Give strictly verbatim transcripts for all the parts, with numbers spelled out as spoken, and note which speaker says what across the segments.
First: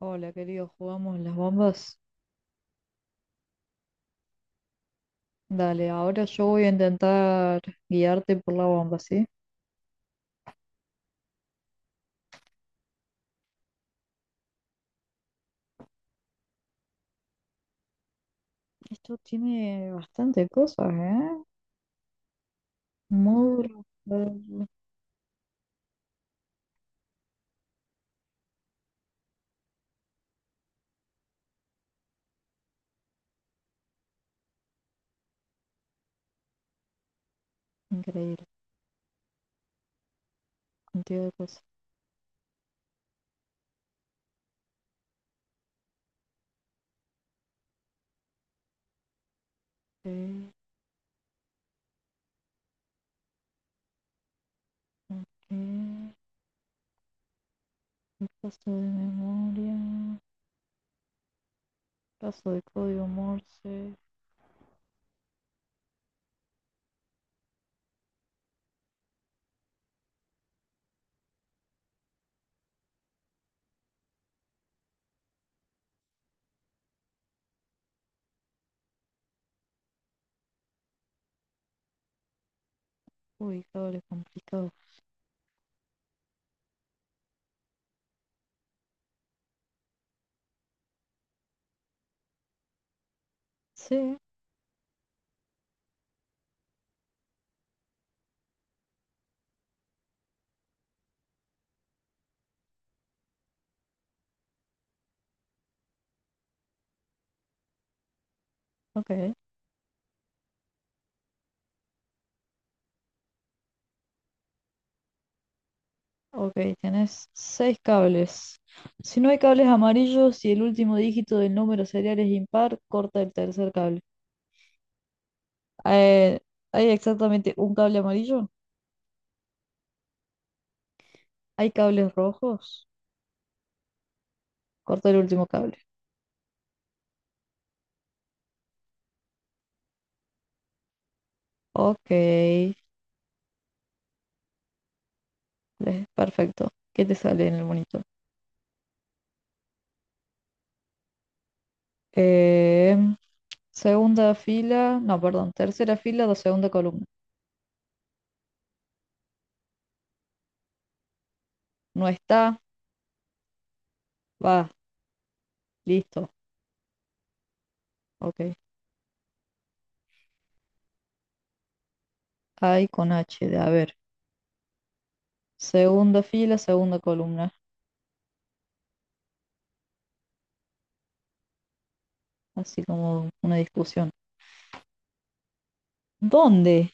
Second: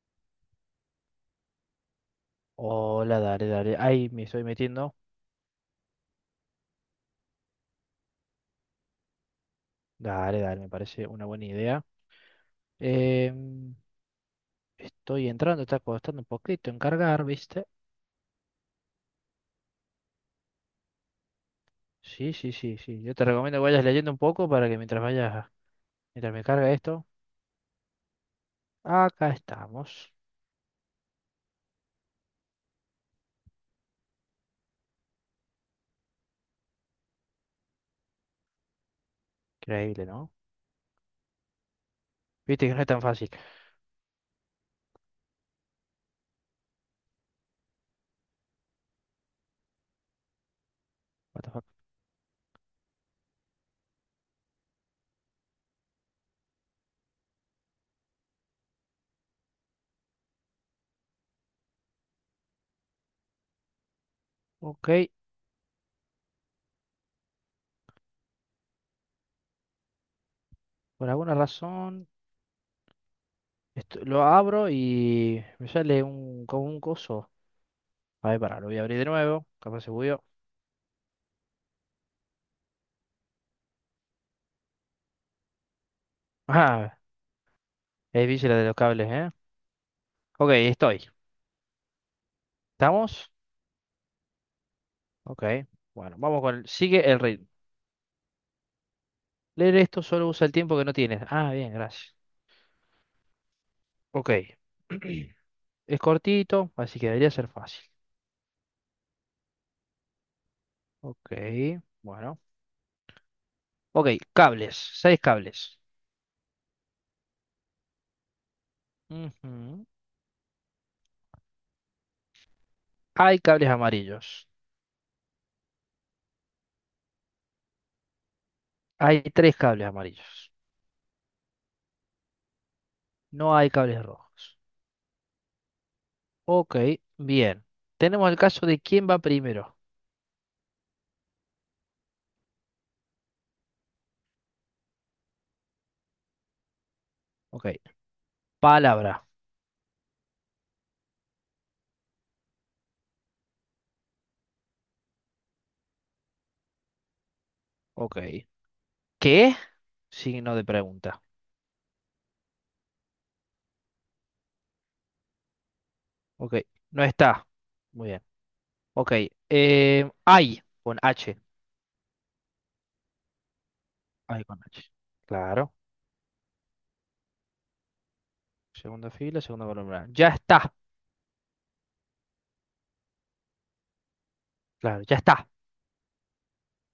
Speaker 1: Hola, querido, ¿jugamos las bombas?
Speaker 2: Hola, dale, dale. Ahí me estoy metiendo.
Speaker 1: Dale, ahora yo voy a intentar guiarte por la bomba, ¿sí?
Speaker 2: Dale, dale, me parece una buena idea. Em, Estoy entrando, está costando un poquito en cargar, ¿viste?
Speaker 1: Esto tiene bastante cosas, ¿eh?
Speaker 2: Sí, sí, sí, sí. Yo te recomiendo que
Speaker 1: Módulo,
Speaker 2: vayas leyendo un poco
Speaker 1: módulo,
Speaker 2: para que mientras vayas, mientras me carga esto. Acá estamos.
Speaker 1: increíble,
Speaker 2: Increíble, ¿no?
Speaker 1: cantidad de cosas.
Speaker 2: Viste que no es tan fácil.
Speaker 1: Eh,
Speaker 2: What the fuck.
Speaker 1: ok, repaso de memoria, paso de código Morse,
Speaker 2: Ok, por alguna razón esto- lo abro y me sale un, como un coso. A ver, pará, lo voy a abrir de nuevo. Capaz se bugueó.
Speaker 1: uy, cables complicados.
Speaker 2: Ah, es difícil la de los cables, ¿eh? Ok, estoy. ¿Estamos?
Speaker 1: Sí,
Speaker 2: Ok, bueno, vamos con el- Sigue el ritmo. Leer esto solo usa el tiempo que no tienes. Ah, bien, gracias. Ok. Es cortito, así que debería ser fácil.
Speaker 1: ok,
Speaker 2: Ok, bueno. Ok, cables. Seis cables.
Speaker 1: ok, tenés seis cables. Si no hay cables
Speaker 2: Ujú.
Speaker 1: amarillos y el último dígito del número serial es impar, corta el
Speaker 2: Hay cables
Speaker 1: tercer cable.
Speaker 2: amarillos.
Speaker 1: Eh, hay exactamente un cable amarillo.
Speaker 2: Hay tres cables amarillos.
Speaker 1: Hay cables rojos.
Speaker 2: No hay cables rojos.
Speaker 1: Corta el último cable.
Speaker 2: Ok, bien. Tenemos el caso de quién va primero.
Speaker 1: Ok, eh, perfecto. ¿Qué te sale en el
Speaker 2: Ok.
Speaker 1: monitor?
Speaker 2: Palabra.
Speaker 1: Em, segunda fila, no, perdón, tercera fila, do- segunda columna.
Speaker 2: Ok. ¿Qué? Signo de pregunta.
Speaker 1: No está, va, listo.
Speaker 2: Ok. No está. Muy bien.
Speaker 1: Ok.
Speaker 2: Ok. Eh, ay, con H.
Speaker 1: Hay con H, de a ver.
Speaker 2: Ay, con H. Claro.
Speaker 1: Segunda fila, segunda columna.
Speaker 2: Segunda fila, segunda columna. Ya está.
Speaker 1: Así como una discusión.
Speaker 2: Claro, ya está.
Speaker 1: ¿Dónde?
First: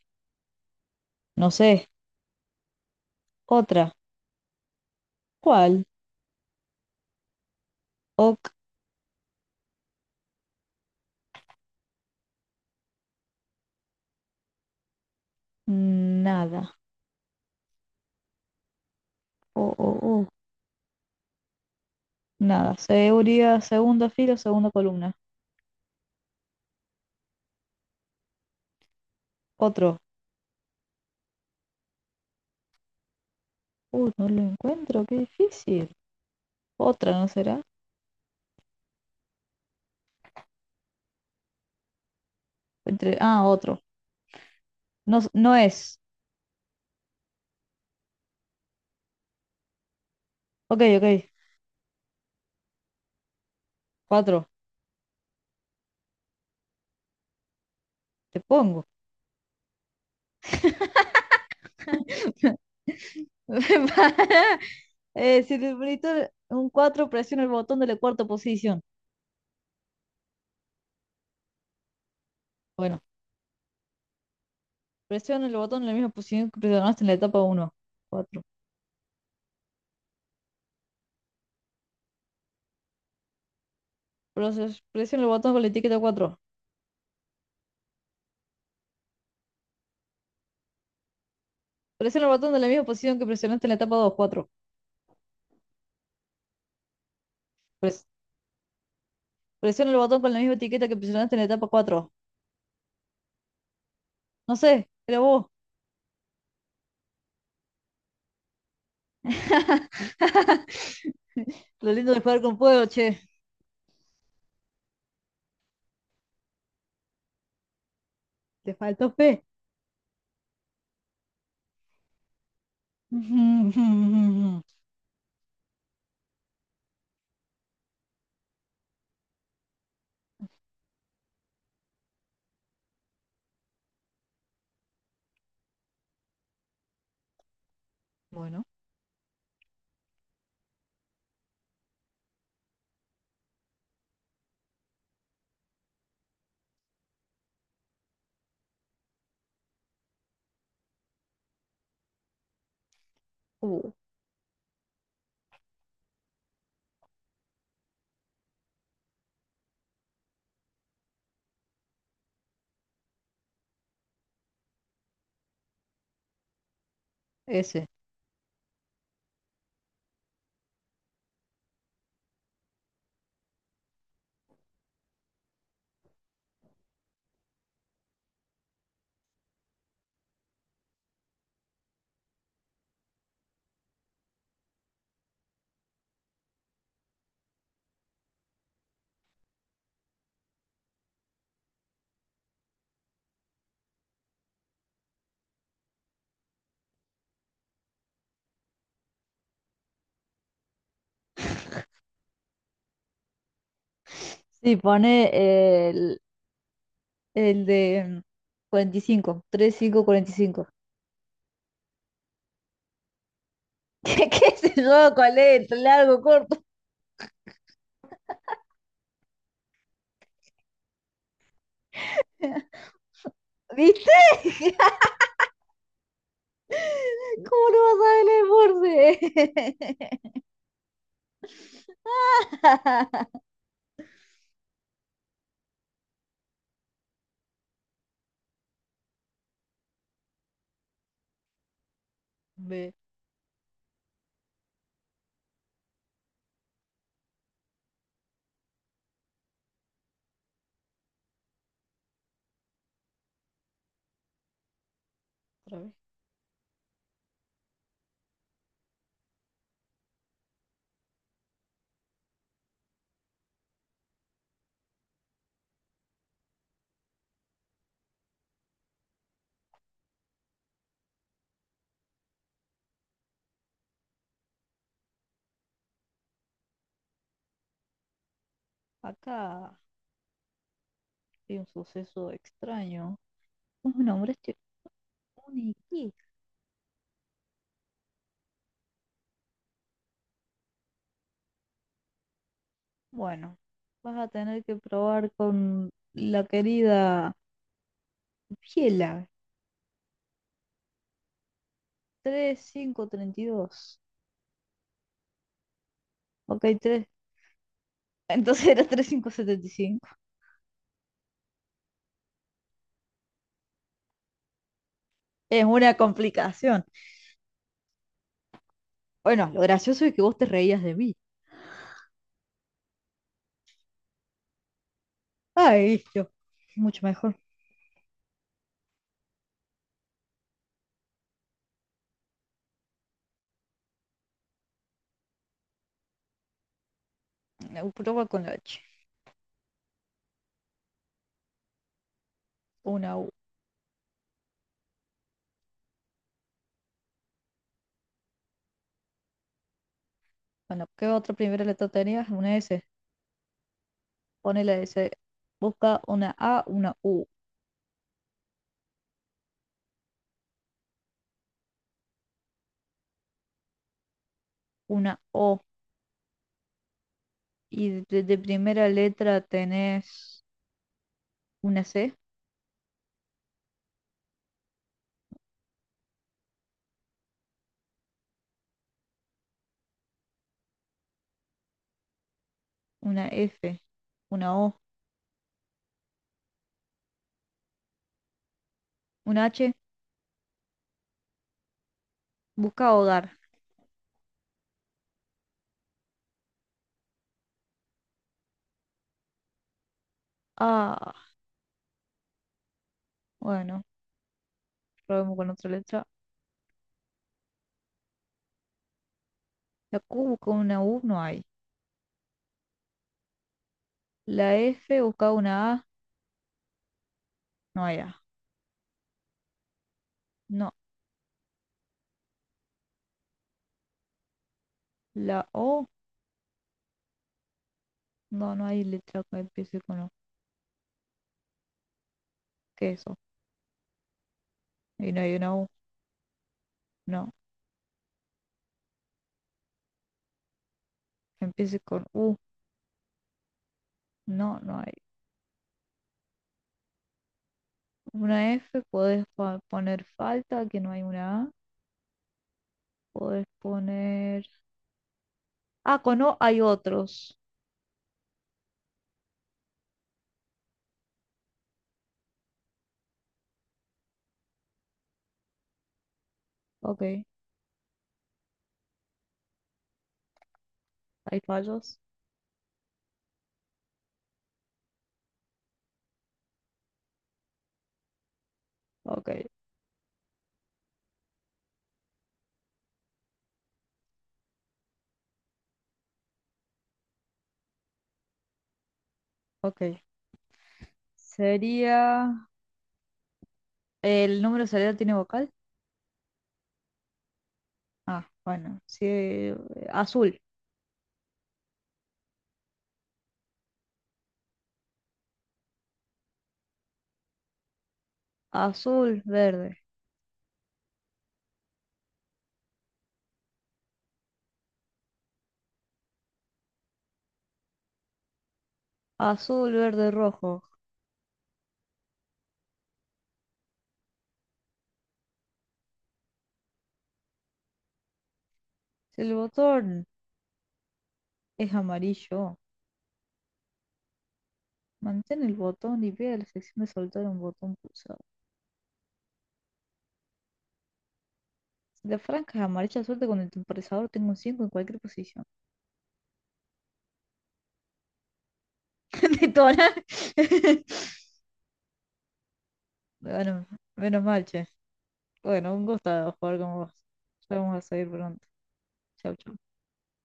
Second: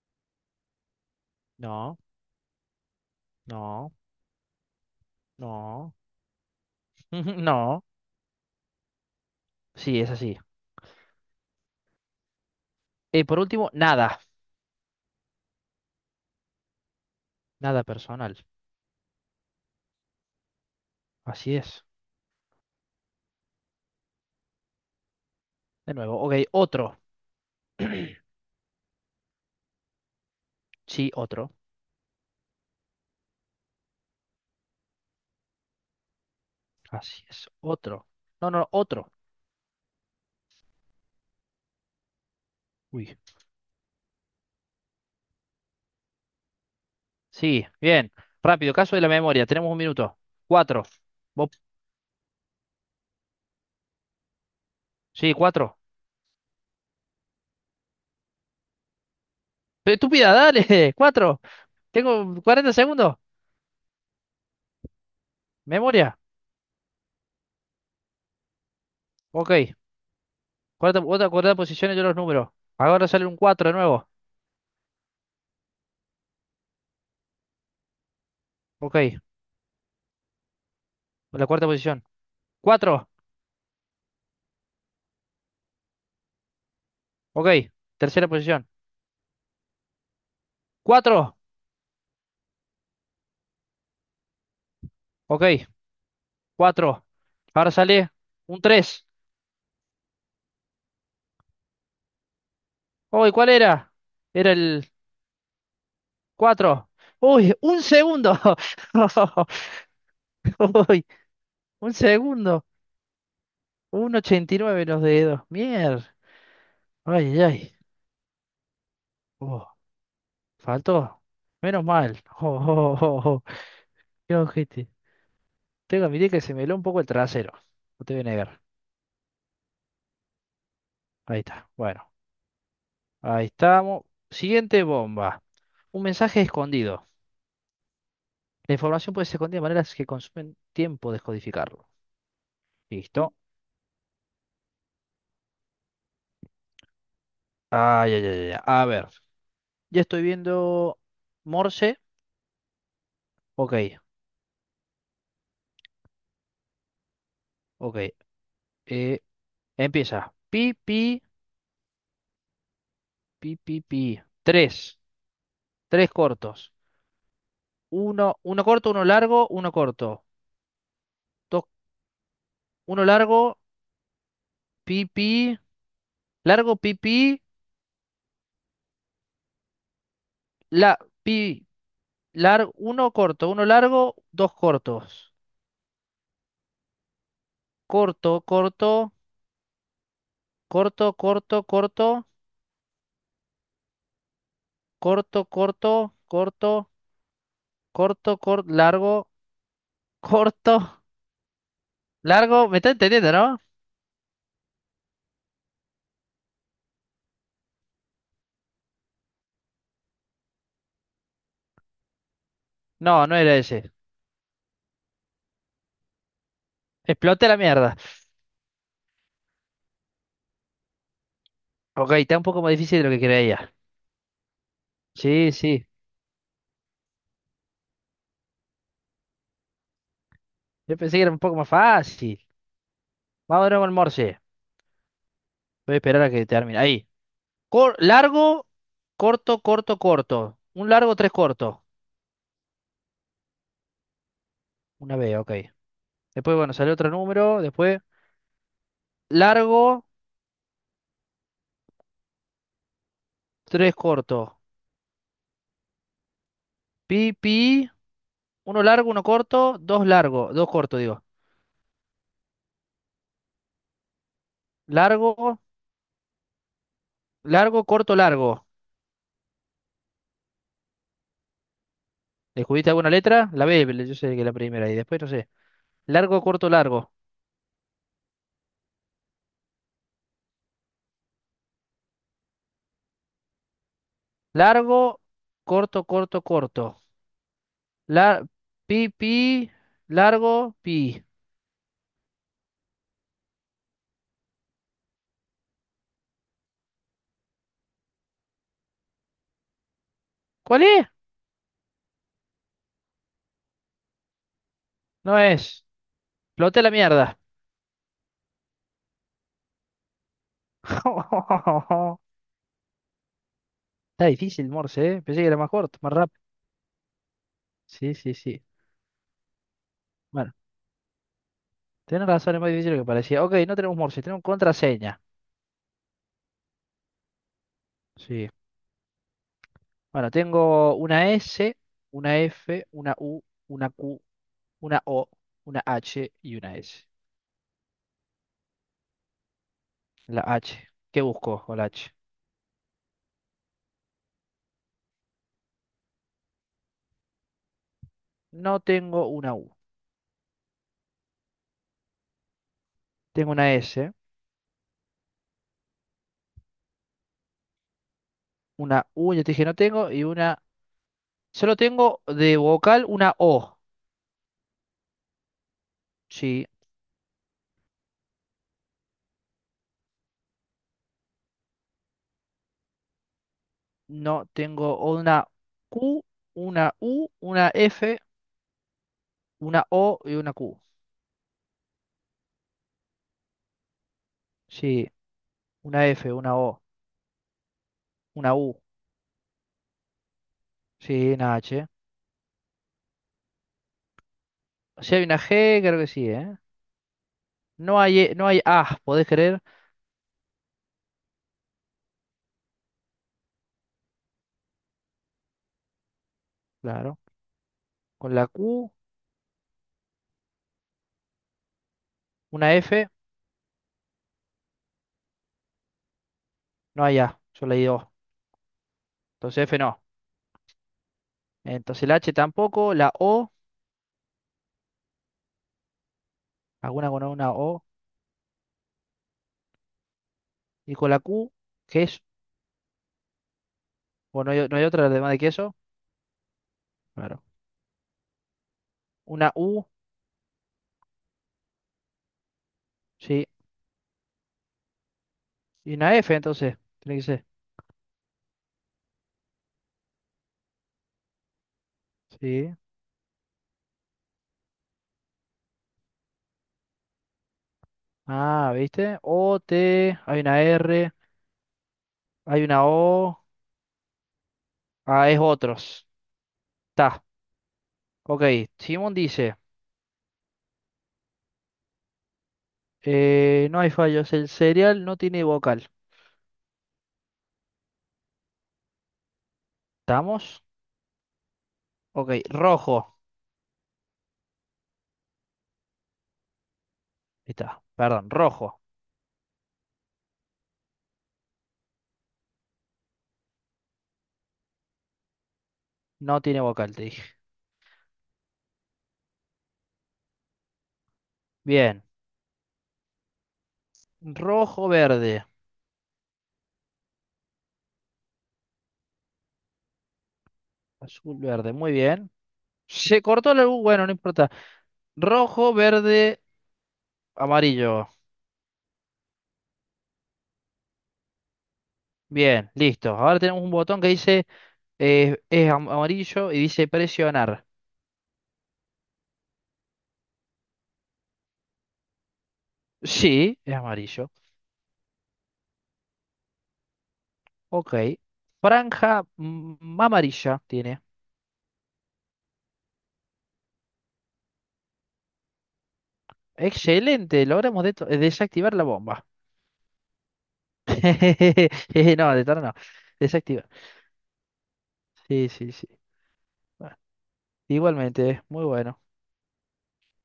Speaker 1: No sé.
Speaker 2: No,
Speaker 1: Otra.
Speaker 2: no,
Speaker 1: ¿Cuál?
Speaker 2: no. No.
Speaker 1: Ok,
Speaker 2: Sí, es así. Eh, por último, nada.
Speaker 1: nada.
Speaker 2: Nada personal.
Speaker 1: Oh, oh, oh.
Speaker 2: Así es.
Speaker 1: Nada, seguridad, segundo filo, segunda columna.
Speaker 2: De nuevo. Ok, otro.
Speaker 1: Otro.
Speaker 2: Sí, otro.
Speaker 1: Uy, no lo encuentro, qué difícil. Otra,
Speaker 2: Así
Speaker 1: ¿no
Speaker 2: es.
Speaker 1: será?
Speaker 2: Otro. No, no, otro. Uy.
Speaker 1: Entre... Ah, otro. No, no es.
Speaker 2: Sí, bien. Rápido, caso de la memoria. Tenemos un minuto.
Speaker 1: Ok,
Speaker 2: Cuatro.
Speaker 1: ok.
Speaker 2: Vos-
Speaker 1: Cuatro.
Speaker 2: Sí, cuatro.
Speaker 1: Te pongo.
Speaker 2: Pero Estúpida, dale. Cuatro. Tengo cuarenta segundos.
Speaker 1: Eh, si el
Speaker 2: Memoria.
Speaker 1: monitor un cuatro, presiona el botón de la cuarta posición.
Speaker 2: Ok. Cuarta, otra cuarta posición y yo los números.
Speaker 1: Bueno,
Speaker 2: Ahora sale un cuatro de nuevo.
Speaker 1: presiona el botón en la misma posición que presionaste en la etapa uno cuatro.
Speaker 2: Ok. La cuarta posición. Cuatro.
Speaker 1: Presiona el botón con la etiqueta cuatro.
Speaker 2: Ok. Tercera posición. Cuatro.
Speaker 1: Presiona el botón de la misma posición que presionaste en la etapa dos. cuatro.
Speaker 2: Ok. Cuatro. Ahora sale un tres.
Speaker 1: Presiona el botón con la misma etiqueta que presionaste en la etapa cuatro.
Speaker 2: Uy, ¿cuál era? Era
Speaker 1: No sé,
Speaker 2: el
Speaker 1: pero vos,
Speaker 2: cuatro. Uy, un segundo. Uy,
Speaker 1: lo
Speaker 2: un
Speaker 1: lindo de jugar con
Speaker 2: segundo.
Speaker 1: fuego, che,
Speaker 2: uno punto ochenta y nueve los dedos. Mier. Ay, ay, ay.
Speaker 1: te faltó fe.
Speaker 2: Oh, faltó. Menos mal. Oh, oh, oh, oh, oh. Qué ojete. Tengo que admitir que se me heló un poco el trasero. No te voy a negar. Ahí está. Bueno, ahí estamos. Siguiente bomba. Un mensaje escondido.
Speaker 1: Bueno,
Speaker 2: La información puede ser escondida de maneras que consumen tiempo descodificarlo. Listo. Ay, ay, ay, ay. A ver. Ya estoy viendo Morse. Ok,
Speaker 1: uh,
Speaker 2: ok. Eh, Empieza. Pi, pi, pi, pi, pi. Tres. Tres cortos.
Speaker 1: ese.
Speaker 2: Uno, uno corto, uno largo, uno corto. Dos, uno largo, pi, pi. Largo, pi, pi. La, pi. Lar- uno corto, uno largo, dos cortos. Corto, corto, corto, corto, corto, corto, corto, corto, corto, corto, largo, corto, largo. ¿Me está entendiendo, no?
Speaker 1: Sí, pone el, el de cuarenta y cinco, tres, cinco, cuarenta y cinco.
Speaker 2: No, no era ese.
Speaker 1: ¿Qué, qué sé yo? ¿Cuál es? ¿Entre largo, corto?
Speaker 2: Explote la mierda. Ok, está un poco más difícil de lo que creía.
Speaker 1: ¿Viste?
Speaker 2: Sí, sí.
Speaker 1: ¿Cómo no vas a ver el Morse?
Speaker 2: Yo pensé que era un poco más fácil. Vamos de nuevo al Morse. Voy a esperar a que termine. Ahí. Cor- largo, corto, corto, corto. Un largo, tres cortos.
Speaker 1: Ve,
Speaker 2: Una B, ok. Después, bueno, sale otro número. Después, largo, tres cortos.
Speaker 1: otra vez.
Speaker 2: Pi, pi, uno largo, uno corto, dos largo, dos cortos, digo. Largo, largo, corto, largo. ¿Descubriste alguna letra? La B, yo sé que es la primera. Y después, no sé. Largo, corto, largo.
Speaker 1: Acá hay un suceso extraño. Un hombre este
Speaker 2: Largo, corto,
Speaker 1: único.
Speaker 2: corto, corto. La, pi, pi, largo, pi.
Speaker 1: Bueno, vas a tener que probar con la querida Biela.
Speaker 2: ¿Cuál es?
Speaker 1: Treinta y cinco, treinta y dos.
Speaker 2: No es.
Speaker 1: Ok,
Speaker 2: Floté la
Speaker 1: tres.
Speaker 2: mierda.
Speaker 1: Entonces era treinta y cinco, setenta y cinco.
Speaker 2: Está difícil, Morse, ¿eh? Pensé que era
Speaker 1: Es
Speaker 2: más
Speaker 1: una
Speaker 2: corto, más rápido.
Speaker 1: complicación.
Speaker 2: Sí, sí, sí.
Speaker 1: Bueno, lo gracioso es que vos te
Speaker 2: Bueno.
Speaker 1: reías de mí.
Speaker 2: Tenés razón, es muy difícil lo que parecía. Ok, no tenemos Morse, tenemos contraseña.
Speaker 1: Ay, yo. Mucho mejor.
Speaker 2: Sí. Bueno, tengo una S, una F, una U, una Q, una O, una H y una S.
Speaker 1: Eh, Prueba con la H.
Speaker 2: La H. ¿Qué busco con la H?
Speaker 1: Una U.
Speaker 2: No tengo una U.
Speaker 1: Bueno, ¿qué otra primera letra tenías? Una S.
Speaker 2: Tengo una S,
Speaker 1: Pone la S. Busca una A, una U,
Speaker 2: una U, ya te dije no tengo, y una... Solo tengo de vocal una O.
Speaker 1: una O.
Speaker 2: Sí.
Speaker 1: Y de de primera letra tenés una C,
Speaker 2: No tengo una Q, una U, una F, una O y una Q.
Speaker 1: una F. Una O,
Speaker 2: Sí. Una F, una O, una U.
Speaker 1: una H,
Speaker 2: Sí, una H.
Speaker 1: busca hogar.
Speaker 2: Si hay una G, creo que sí, ¿eh? No hay, E- no hay A, ¿podés creer?
Speaker 1: Ah, bueno, probemos con otra letra.
Speaker 2: Claro. Con la Q,
Speaker 1: La Q busca una U, no hay.
Speaker 2: una F,
Speaker 1: La F busca una A,
Speaker 2: no hay A. Yo
Speaker 1: no
Speaker 2: leí
Speaker 1: hay
Speaker 2: O.
Speaker 1: A.
Speaker 2: Entonces F no.
Speaker 1: No,
Speaker 2: Entonces la H tampoco, la O,
Speaker 1: la O,
Speaker 2: alguna con una O.
Speaker 1: no, no hay letra que empiece con O.
Speaker 2: Y con la Q, ¿qué es?
Speaker 1: ¿Qué es eso?
Speaker 2: ¿O no hay, no hay otra
Speaker 1: Y no
Speaker 2: además
Speaker 1: hay
Speaker 2: de
Speaker 1: una U,
Speaker 2: queso?
Speaker 1: no.
Speaker 2: Claro. Una U,
Speaker 1: Que empiece con U,
Speaker 2: sí.
Speaker 1: no, no hay.
Speaker 2: Y una F, entonces. Tiene que ser.
Speaker 1: Una F, podés pa- poner falta, que no hay una A.
Speaker 2: Sí.
Speaker 1: Podés poner... Ah, con O hay otros.
Speaker 2: Ah, ¿viste? O, T, hay una R, hay una O. Ah, es otros.
Speaker 1: Ok,
Speaker 2: Está.
Speaker 1: hay
Speaker 2: Ok. Simón dice.
Speaker 1: fallos.
Speaker 2: Eh, no hay fallos. El cereal no tiene vocal.
Speaker 1: Ok,
Speaker 2: ¿Estamos? Ok, rojo. Ahí está. Perdón, rojo.
Speaker 1: ok. Sería... ¿El número serial tiene vocal?
Speaker 2: No tiene vocal, te dije.
Speaker 1: Ah, bueno, sí, eh, azul,
Speaker 2: Bien. Rojo, verde.
Speaker 1: azul, verde,
Speaker 2: Azul, verde. Muy bien. Se cortó la luz. Bueno, no importa. Rojo, verde, amarillo.
Speaker 1: azul, verde, rojo.
Speaker 2: Bien, listo. Ahora tenemos un botón que dice eh, es am- amarillo y dice presionar.
Speaker 1: Si el botón es amarillo,
Speaker 2: Sí, es amarillo.
Speaker 1: mantén el botón y ve a la sección de soltar un botón
Speaker 2: Ok.
Speaker 1: pulsado.
Speaker 2: Franja mm, amarilla tiene.
Speaker 1: Si la franja es amarilla, suelta con el temporizador, tengo un cinco en cualquier posición.
Speaker 2: Excelente, logramos de- desactivar la bomba.
Speaker 1: Detona.
Speaker 2: No, de tarde no. Desactiva.
Speaker 1: Bueno, menos mal, che.
Speaker 2: Sí, sí,
Speaker 1: Bueno, un
Speaker 2: sí.
Speaker 1: gusto jugar con vos.
Speaker 2: Bueno,
Speaker 1: Ya vamos a seguir
Speaker 2: igualmente,
Speaker 1: pronto.
Speaker 2: muy bueno.
Speaker 1: Chau, chau.